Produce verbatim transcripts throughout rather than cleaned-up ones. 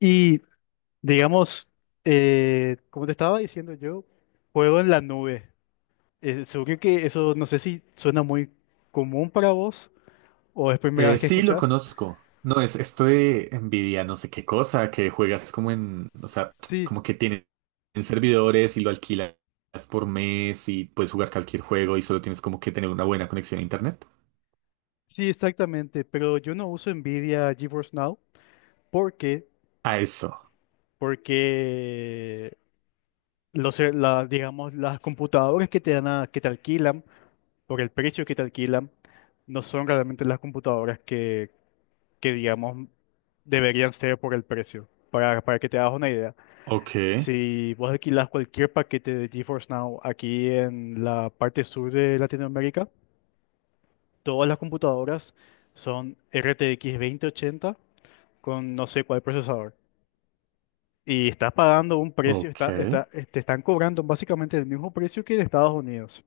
Y digamos, eh, como te estaba diciendo yo, juego en la nube. Eh, seguro que eso no sé si suena muy común para vos o es primera vez Eh, que Sí, lo escuchás. conozco. No, es esto de Nvidia, no sé qué cosa, que juegas como en, o sea, Sí, como que tienen servidores y lo alquilas por mes y puedes jugar cualquier juego y solo tienes como que tener una buena conexión a internet. sí, exactamente. Pero yo no uso NVIDIA GeForce Now. ¿Por qué? A eso. Porque los, ser- la- digamos, las computadoras que te dan a- que te alquilan, por el precio que te alquilan, no son realmente las computadoras que digamos deberían ser por el precio. Para, para que te hagas una idea, Ok, si vos alquilás cualquier paquete de GeForce Now aquí en la parte sur de Latinoamérica, todas las computadoras son R T X veinte ochenta con no sé cuál procesador. Y estás pagando un precio, ok, está, está, eh, te están cobrando básicamente el mismo precio que en Estados Unidos.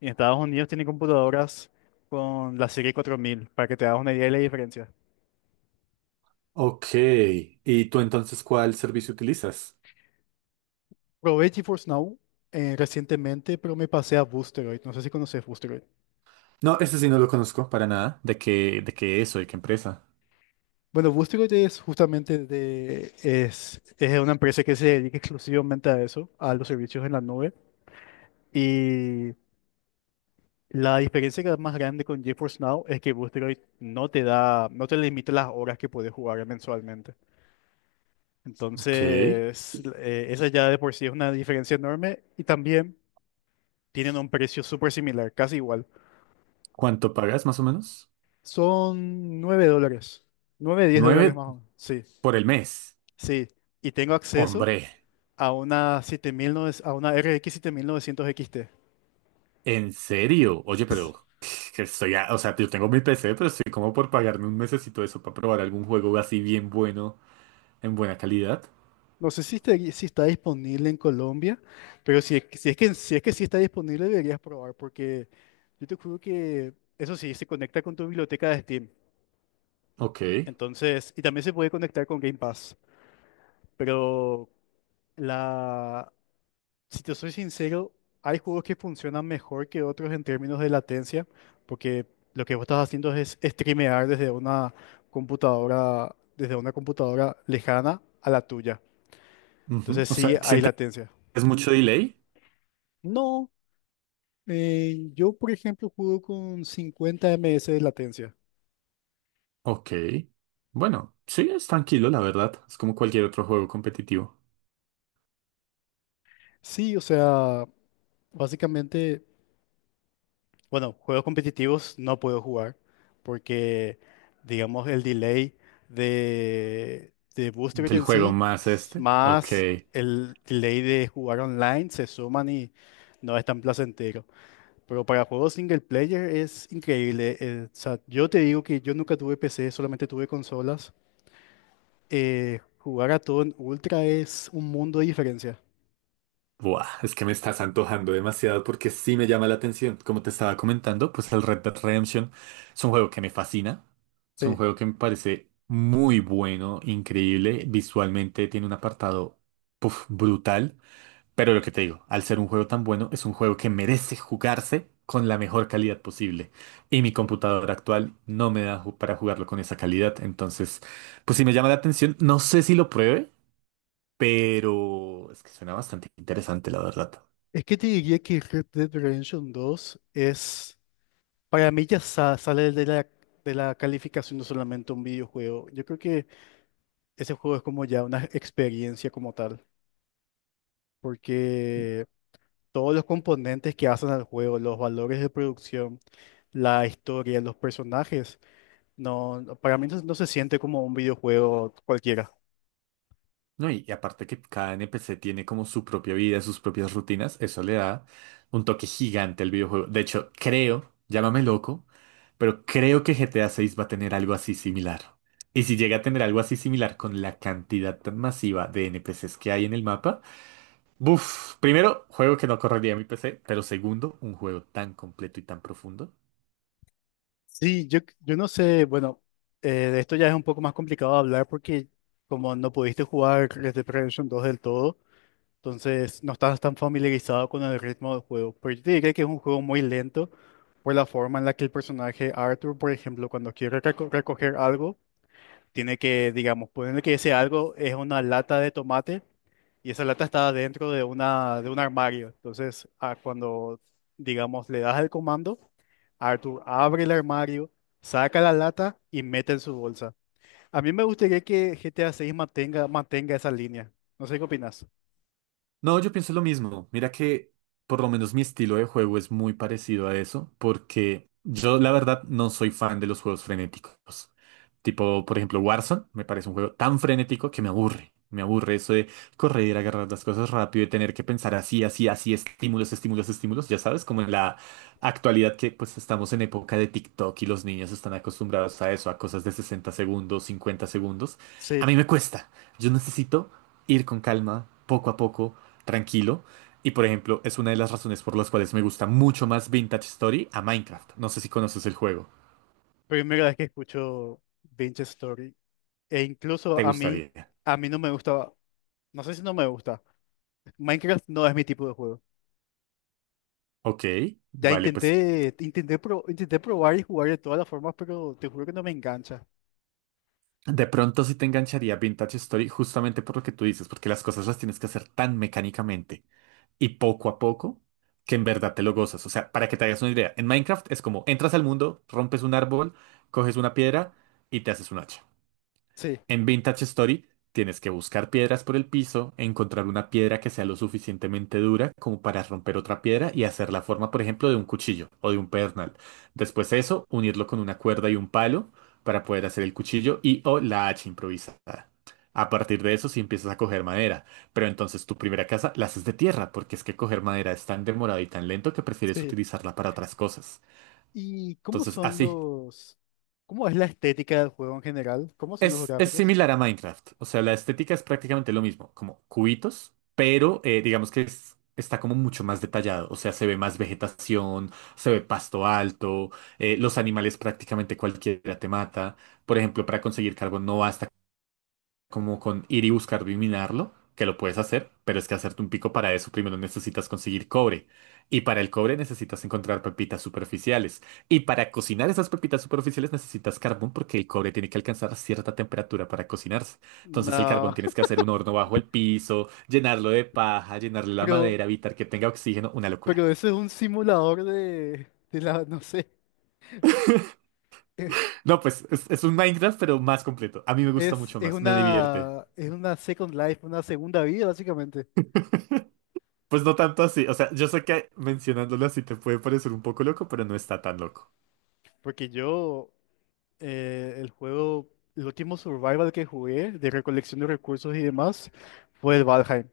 Y en Estados Unidos tienen computadoras con la serie cuatro mil, para que te hagas una idea de la diferencia. ok. ¿Y tú entonces cuál servicio utilizas? Probé GeForce Now eh, recientemente, pero me pasé a Boosteroid. No sé si conoces Boosteroid. No, ese sí no lo conozco para nada. ¿De qué, de qué eso? ¿De qué empresa? Bueno, Boosteroid es justamente de, es, es una empresa que se dedica exclusivamente a eso, a los servicios en la nube. Y la diferencia que es más grande con GeForce Now es que Boosteroid no te da, no te limita las horas que puedes jugar mensualmente. Ok. Entonces, eh, esa ya de por sí es una diferencia enorme y también tienen un precio súper similar, casi igual. ¿Cuánto pagas más o menos? Son nueve dólares. Nueve diez dólares Nueve más o menos. Sí, por el mes. sí. Y tengo acceso Hombre. a una siete mil novecientos a una R X siete mil novecientos X T. ¿En serio? Oye, pero que estoy a- o sea, yo tengo mi P C, pero estoy como por pagarme un mesecito de eso para probar algún juego así bien bueno, en buena calidad. No sé si está, si está disponible en Colombia, pero si, es que- si es que, si es que sí está disponible, deberías probar, porque yo te juro que eso sí, se conecta con tu biblioteca de Steam. Ok. Entonces, y también se puede conectar con Game Pass, pero la, si te soy sincero, hay juegos que funcionan mejor que otros en términos de latencia, porque lo que vos estás haciendo es streamear desde una computadora, desde una computadora lejana a la tuya. Ujú. Entonces O sea, sí hay ¿sientes latencia. mucho delay? No, eh, yo por ejemplo juego con cincuenta ms de latencia. Ok. Bueno, sí, es tranquilo, la verdad. Es como cualquier otro juego competitivo. Sí, o sea, básicamente, bueno, juegos competitivos no puedo jugar porque, digamos, el delay de, de Boost Rate El en juego sí, más s- este. Ok. más el delay de jugar online, se suman y no es tan placentero. Pero para juegos single player es increíble. Eh, o sea, yo te digo que yo nunca tuve P C, solamente tuve consolas. Eh, jugar a todo en Ultra es un mundo de diferencia. Buah, es que me estás antojando demasiado porque sí me llama la atención. Como te estaba comentando, pues el Red Dead Redemption es un juego que me fascina. Es un Sí. juego que me parece muy bueno, increíble. Visualmente tiene un apartado, puf, brutal. Pero lo que te digo, al ser un juego tan bueno, es un juego que merece jugarse con la mejor calidad posible. Y mi computadora actual no me da ju- para jugarlo con esa calidad. Entonces, pues sí me llama la atención. No sé si lo pruebe, pero es que suena bastante interesante, la verdad. Es que te diría que Red Dead Redemption dos es. Para mí ya sa- sale de la, de la calificación no solamente un videojuego. Yo creo que ese juego es como ya una experiencia como tal, porque todos los componentes que hacen al juego, los valores de producción, la historia, los personajes, no, no- para mí no, no se siente como un videojuego cualquiera. No, y, y aparte que cada N P C tiene como su propia vida, sus propias rutinas, eso le da un toque gigante al videojuego. De hecho, creo, llámame loco, pero creo que G T A seis va a tener algo así similar. Y si llega a tener algo así similar con la cantidad tan masiva de N P Cs que hay en el mapa, buf, primero, juego que no correría en mi P C, pero segundo, un juego tan completo y tan profundo. Sí, yo, yo no sé, bueno, eh, de esto ya es un poco más complicado hablar porque como no pudiste jugar Red Dead Redemption dos del todo, entonces, no estás tan familiarizado con el ritmo del juego. Pero yo te diría que es un juego muy lento por la forma en la que el personaje Arthur, por ejemplo, cuando quiere reco- recoger algo, tiene que, digamos, ponerle que ese algo es una lata de tomate y esa lata está dentro de una, de un armario. Entonces, ah, cuando, digamos, le das el comando, Arthur abre el armario, saca la lata y mete en su bolsa. A mí me gustaría que G T A seis mantenga, mantenga esa línea. No sé qué opinas. No, yo pienso lo mismo. Mira que por lo menos mi estilo de juego es muy parecido a eso, porque yo la verdad no soy fan de los juegos frenéticos. Tipo, por ejemplo, Warzone me parece un juego tan frenético que me aburre. Me aburre eso de correr, agarrar las cosas rápido y tener que pensar así, así, así, estímulos, estímulos, estímulos. Ya sabes, como en la actualidad que pues estamos en época de TikTok y los niños están acostumbrados a eso, a cosas de sesenta segundos, cincuenta segundos. A Sí. mí me cuesta. Yo necesito ir con calma, poco a poco tranquilo. Y por ejemplo, es una de las razones por las cuales me gusta mucho más Vintage Story a Minecraft. No sé si conoces el juego. Primera vez que escucho Binge Story. E incluso ¿Te a mí, gustaría? a mí no me gusta. No sé si no me gusta. Minecraft no es mi tipo de juego. Ok, Ya vale, intenté, pues intenté, pro- intenté probar y jugar de todas las formas, pero te juro que no me engancha. de pronto sí te engancharía Vintage Story justamente por lo que tú dices, porque las cosas las tienes que hacer tan mecánicamente y poco a poco que en verdad te lo gozas. O sea, para que te hagas una idea, en Minecraft es como entras al mundo, rompes un árbol, coges una piedra y te haces un hacha. Sí, En Vintage Story tienes que buscar piedras por el piso, encontrar una piedra que sea lo suficientemente dura como para romper otra piedra y hacer la forma, por ejemplo, de un cuchillo o de un pedernal. Después de eso, unirlo con una cuerda y un palo para poder hacer el cuchillo y o la hacha improvisada. A partir de eso, sí empiezas a coger madera, pero entonces tu primera casa la haces de tierra, porque es que coger madera es tan demorado y tan lento que prefieres sí. utilizarla para otras cosas. ¿Y cómo Entonces, son así, los... ¿Cómo es la estética del juego en general? ¿Cómo son los Es, es gráficos? similar a Minecraft, o sea, la estética es prácticamente lo mismo, como cubitos, pero eh, digamos que es- está como mucho más detallado, o sea, se ve más vegetación, se ve pasto alto, eh, los animales prácticamente cualquiera te mata, por ejemplo, para conseguir carbón no basta como con ir y buscar minarlo, que lo puedes hacer, pero es que hacerte un pico para eso primero necesitas conseguir cobre. Y para el cobre necesitas encontrar pepitas superficiales. Y para cocinar esas pepitas superficiales necesitas carbón porque el cobre tiene que alcanzar cierta temperatura para cocinarse. Entonces el carbón No, tienes que hacer un horno bajo el piso, llenarlo de paja, llenarle la pero, madera, evitar que tenga oxígeno, una locura. pero ese es un simulador de, de la, no sé. eh, No, pues es, es un Minecraft, pero más completo. A mí me gusta Es, mucho es más, me divierte. una, es una Second Life, una segunda vida, básicamente. Pues no tanto así, o sea, yo sé que mencionándolo así te puede parecer un poco loco, pero no está tan loco. Porque yo, eh, el juego, el último survival que jugué de recolección de recursos y demás fue el Valheim.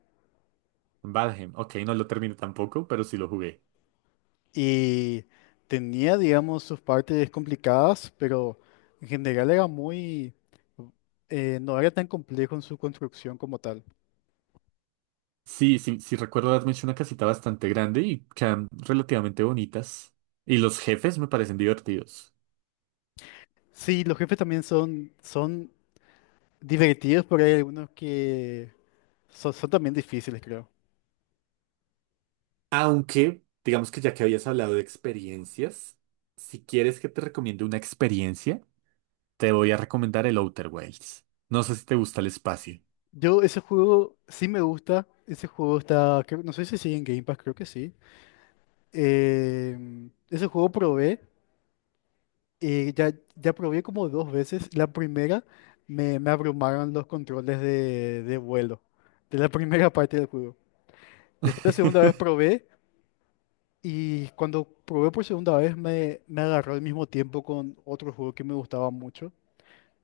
Valheim, ok, no lo terminé tampoco, pero sí lo jugué. Y tenía, digamos, sus partes complicadas, pero en general era muy... eh, no era tan complejo en su construcción como tal. Sí, sí, sí recuerdo haberme hecho una casita bastante grande y quedan relativamente bonitas. Y los jefes me parecen divertidos. Sí, los jefes también son, son divertidos, pero hay algunos que son, son también difíciles, creo. Aunque, digamos que ya que habías hablado de experiencias, si quieres que te recomiende una experiencia, te voy a recomendar el Outer Wilds. No sé si te gusta el espacio. Yo ese juego sí me gusta. Ese juego está, creo- no sé si sigue en Game Pass, creo que sí. Eh, ese juego probé, eh, ya, ya probé como dos veces. La primera me, me abrumaron los controles de, de vuelo, de la primera parte del juego. Después la segunda vez probé y cuando probé por segunda vez me, me agarró al mismo tiempo con otro juego que me gustaba mucho.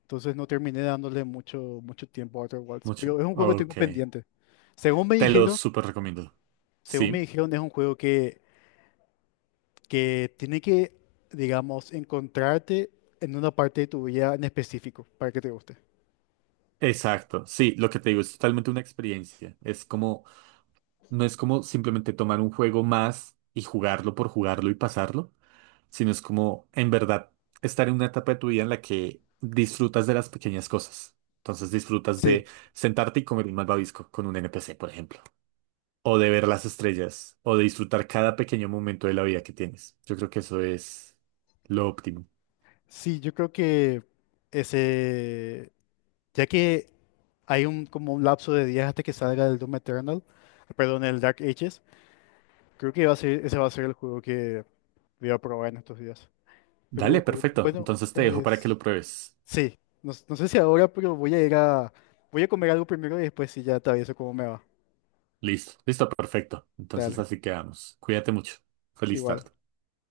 Entonces no terminé dándole mucho, mucho tiempo a Outer Wilds, Mucho. pero es un juego que tengo Ok. pendiente. Según me Te lo dijeron, súper recomiendo. según me Sí. dijeron es un juego que que tiene que, digamos, encontrarte en una parte de tu vida en específico para que te guste. Exacto, sí, lo que te digo es totalmente una experiencia. Es como, no es como simplemente tomar un juego más y jugarlo por jugarlo y pasarlo, sino es como, en verdad, estar en una etapa de tu vida en la que disfrutas de las pequeñas cosas. Entonces disfrutas Sí, de sentarte y comer un malvavisco con un N P C, por ejemplo, o de ver las estrellas, o de disfrutar cada pequeño momento de la vida que tienes. Yo creo que eso es lo óptimo. sí, yo creo que ese, ya que hay un como un lapso de días hasta que salga el Doom Eternal, perdón, el Dark Ages, creo que va a ser, ese va a ser el juego que voy a probar en estos días. Pero Dale, perfecto. bueno, Entonces te dejo para que lo es, pruebes. sí, no, s- no sé si ahora, pero voy a ir a, voy a comer algo primero y después si ya te aviso cómo me va. Listo, listo, perfecto. Entonces Dale, así quedamos. Cuídate mucho. Feliz igual. tarde.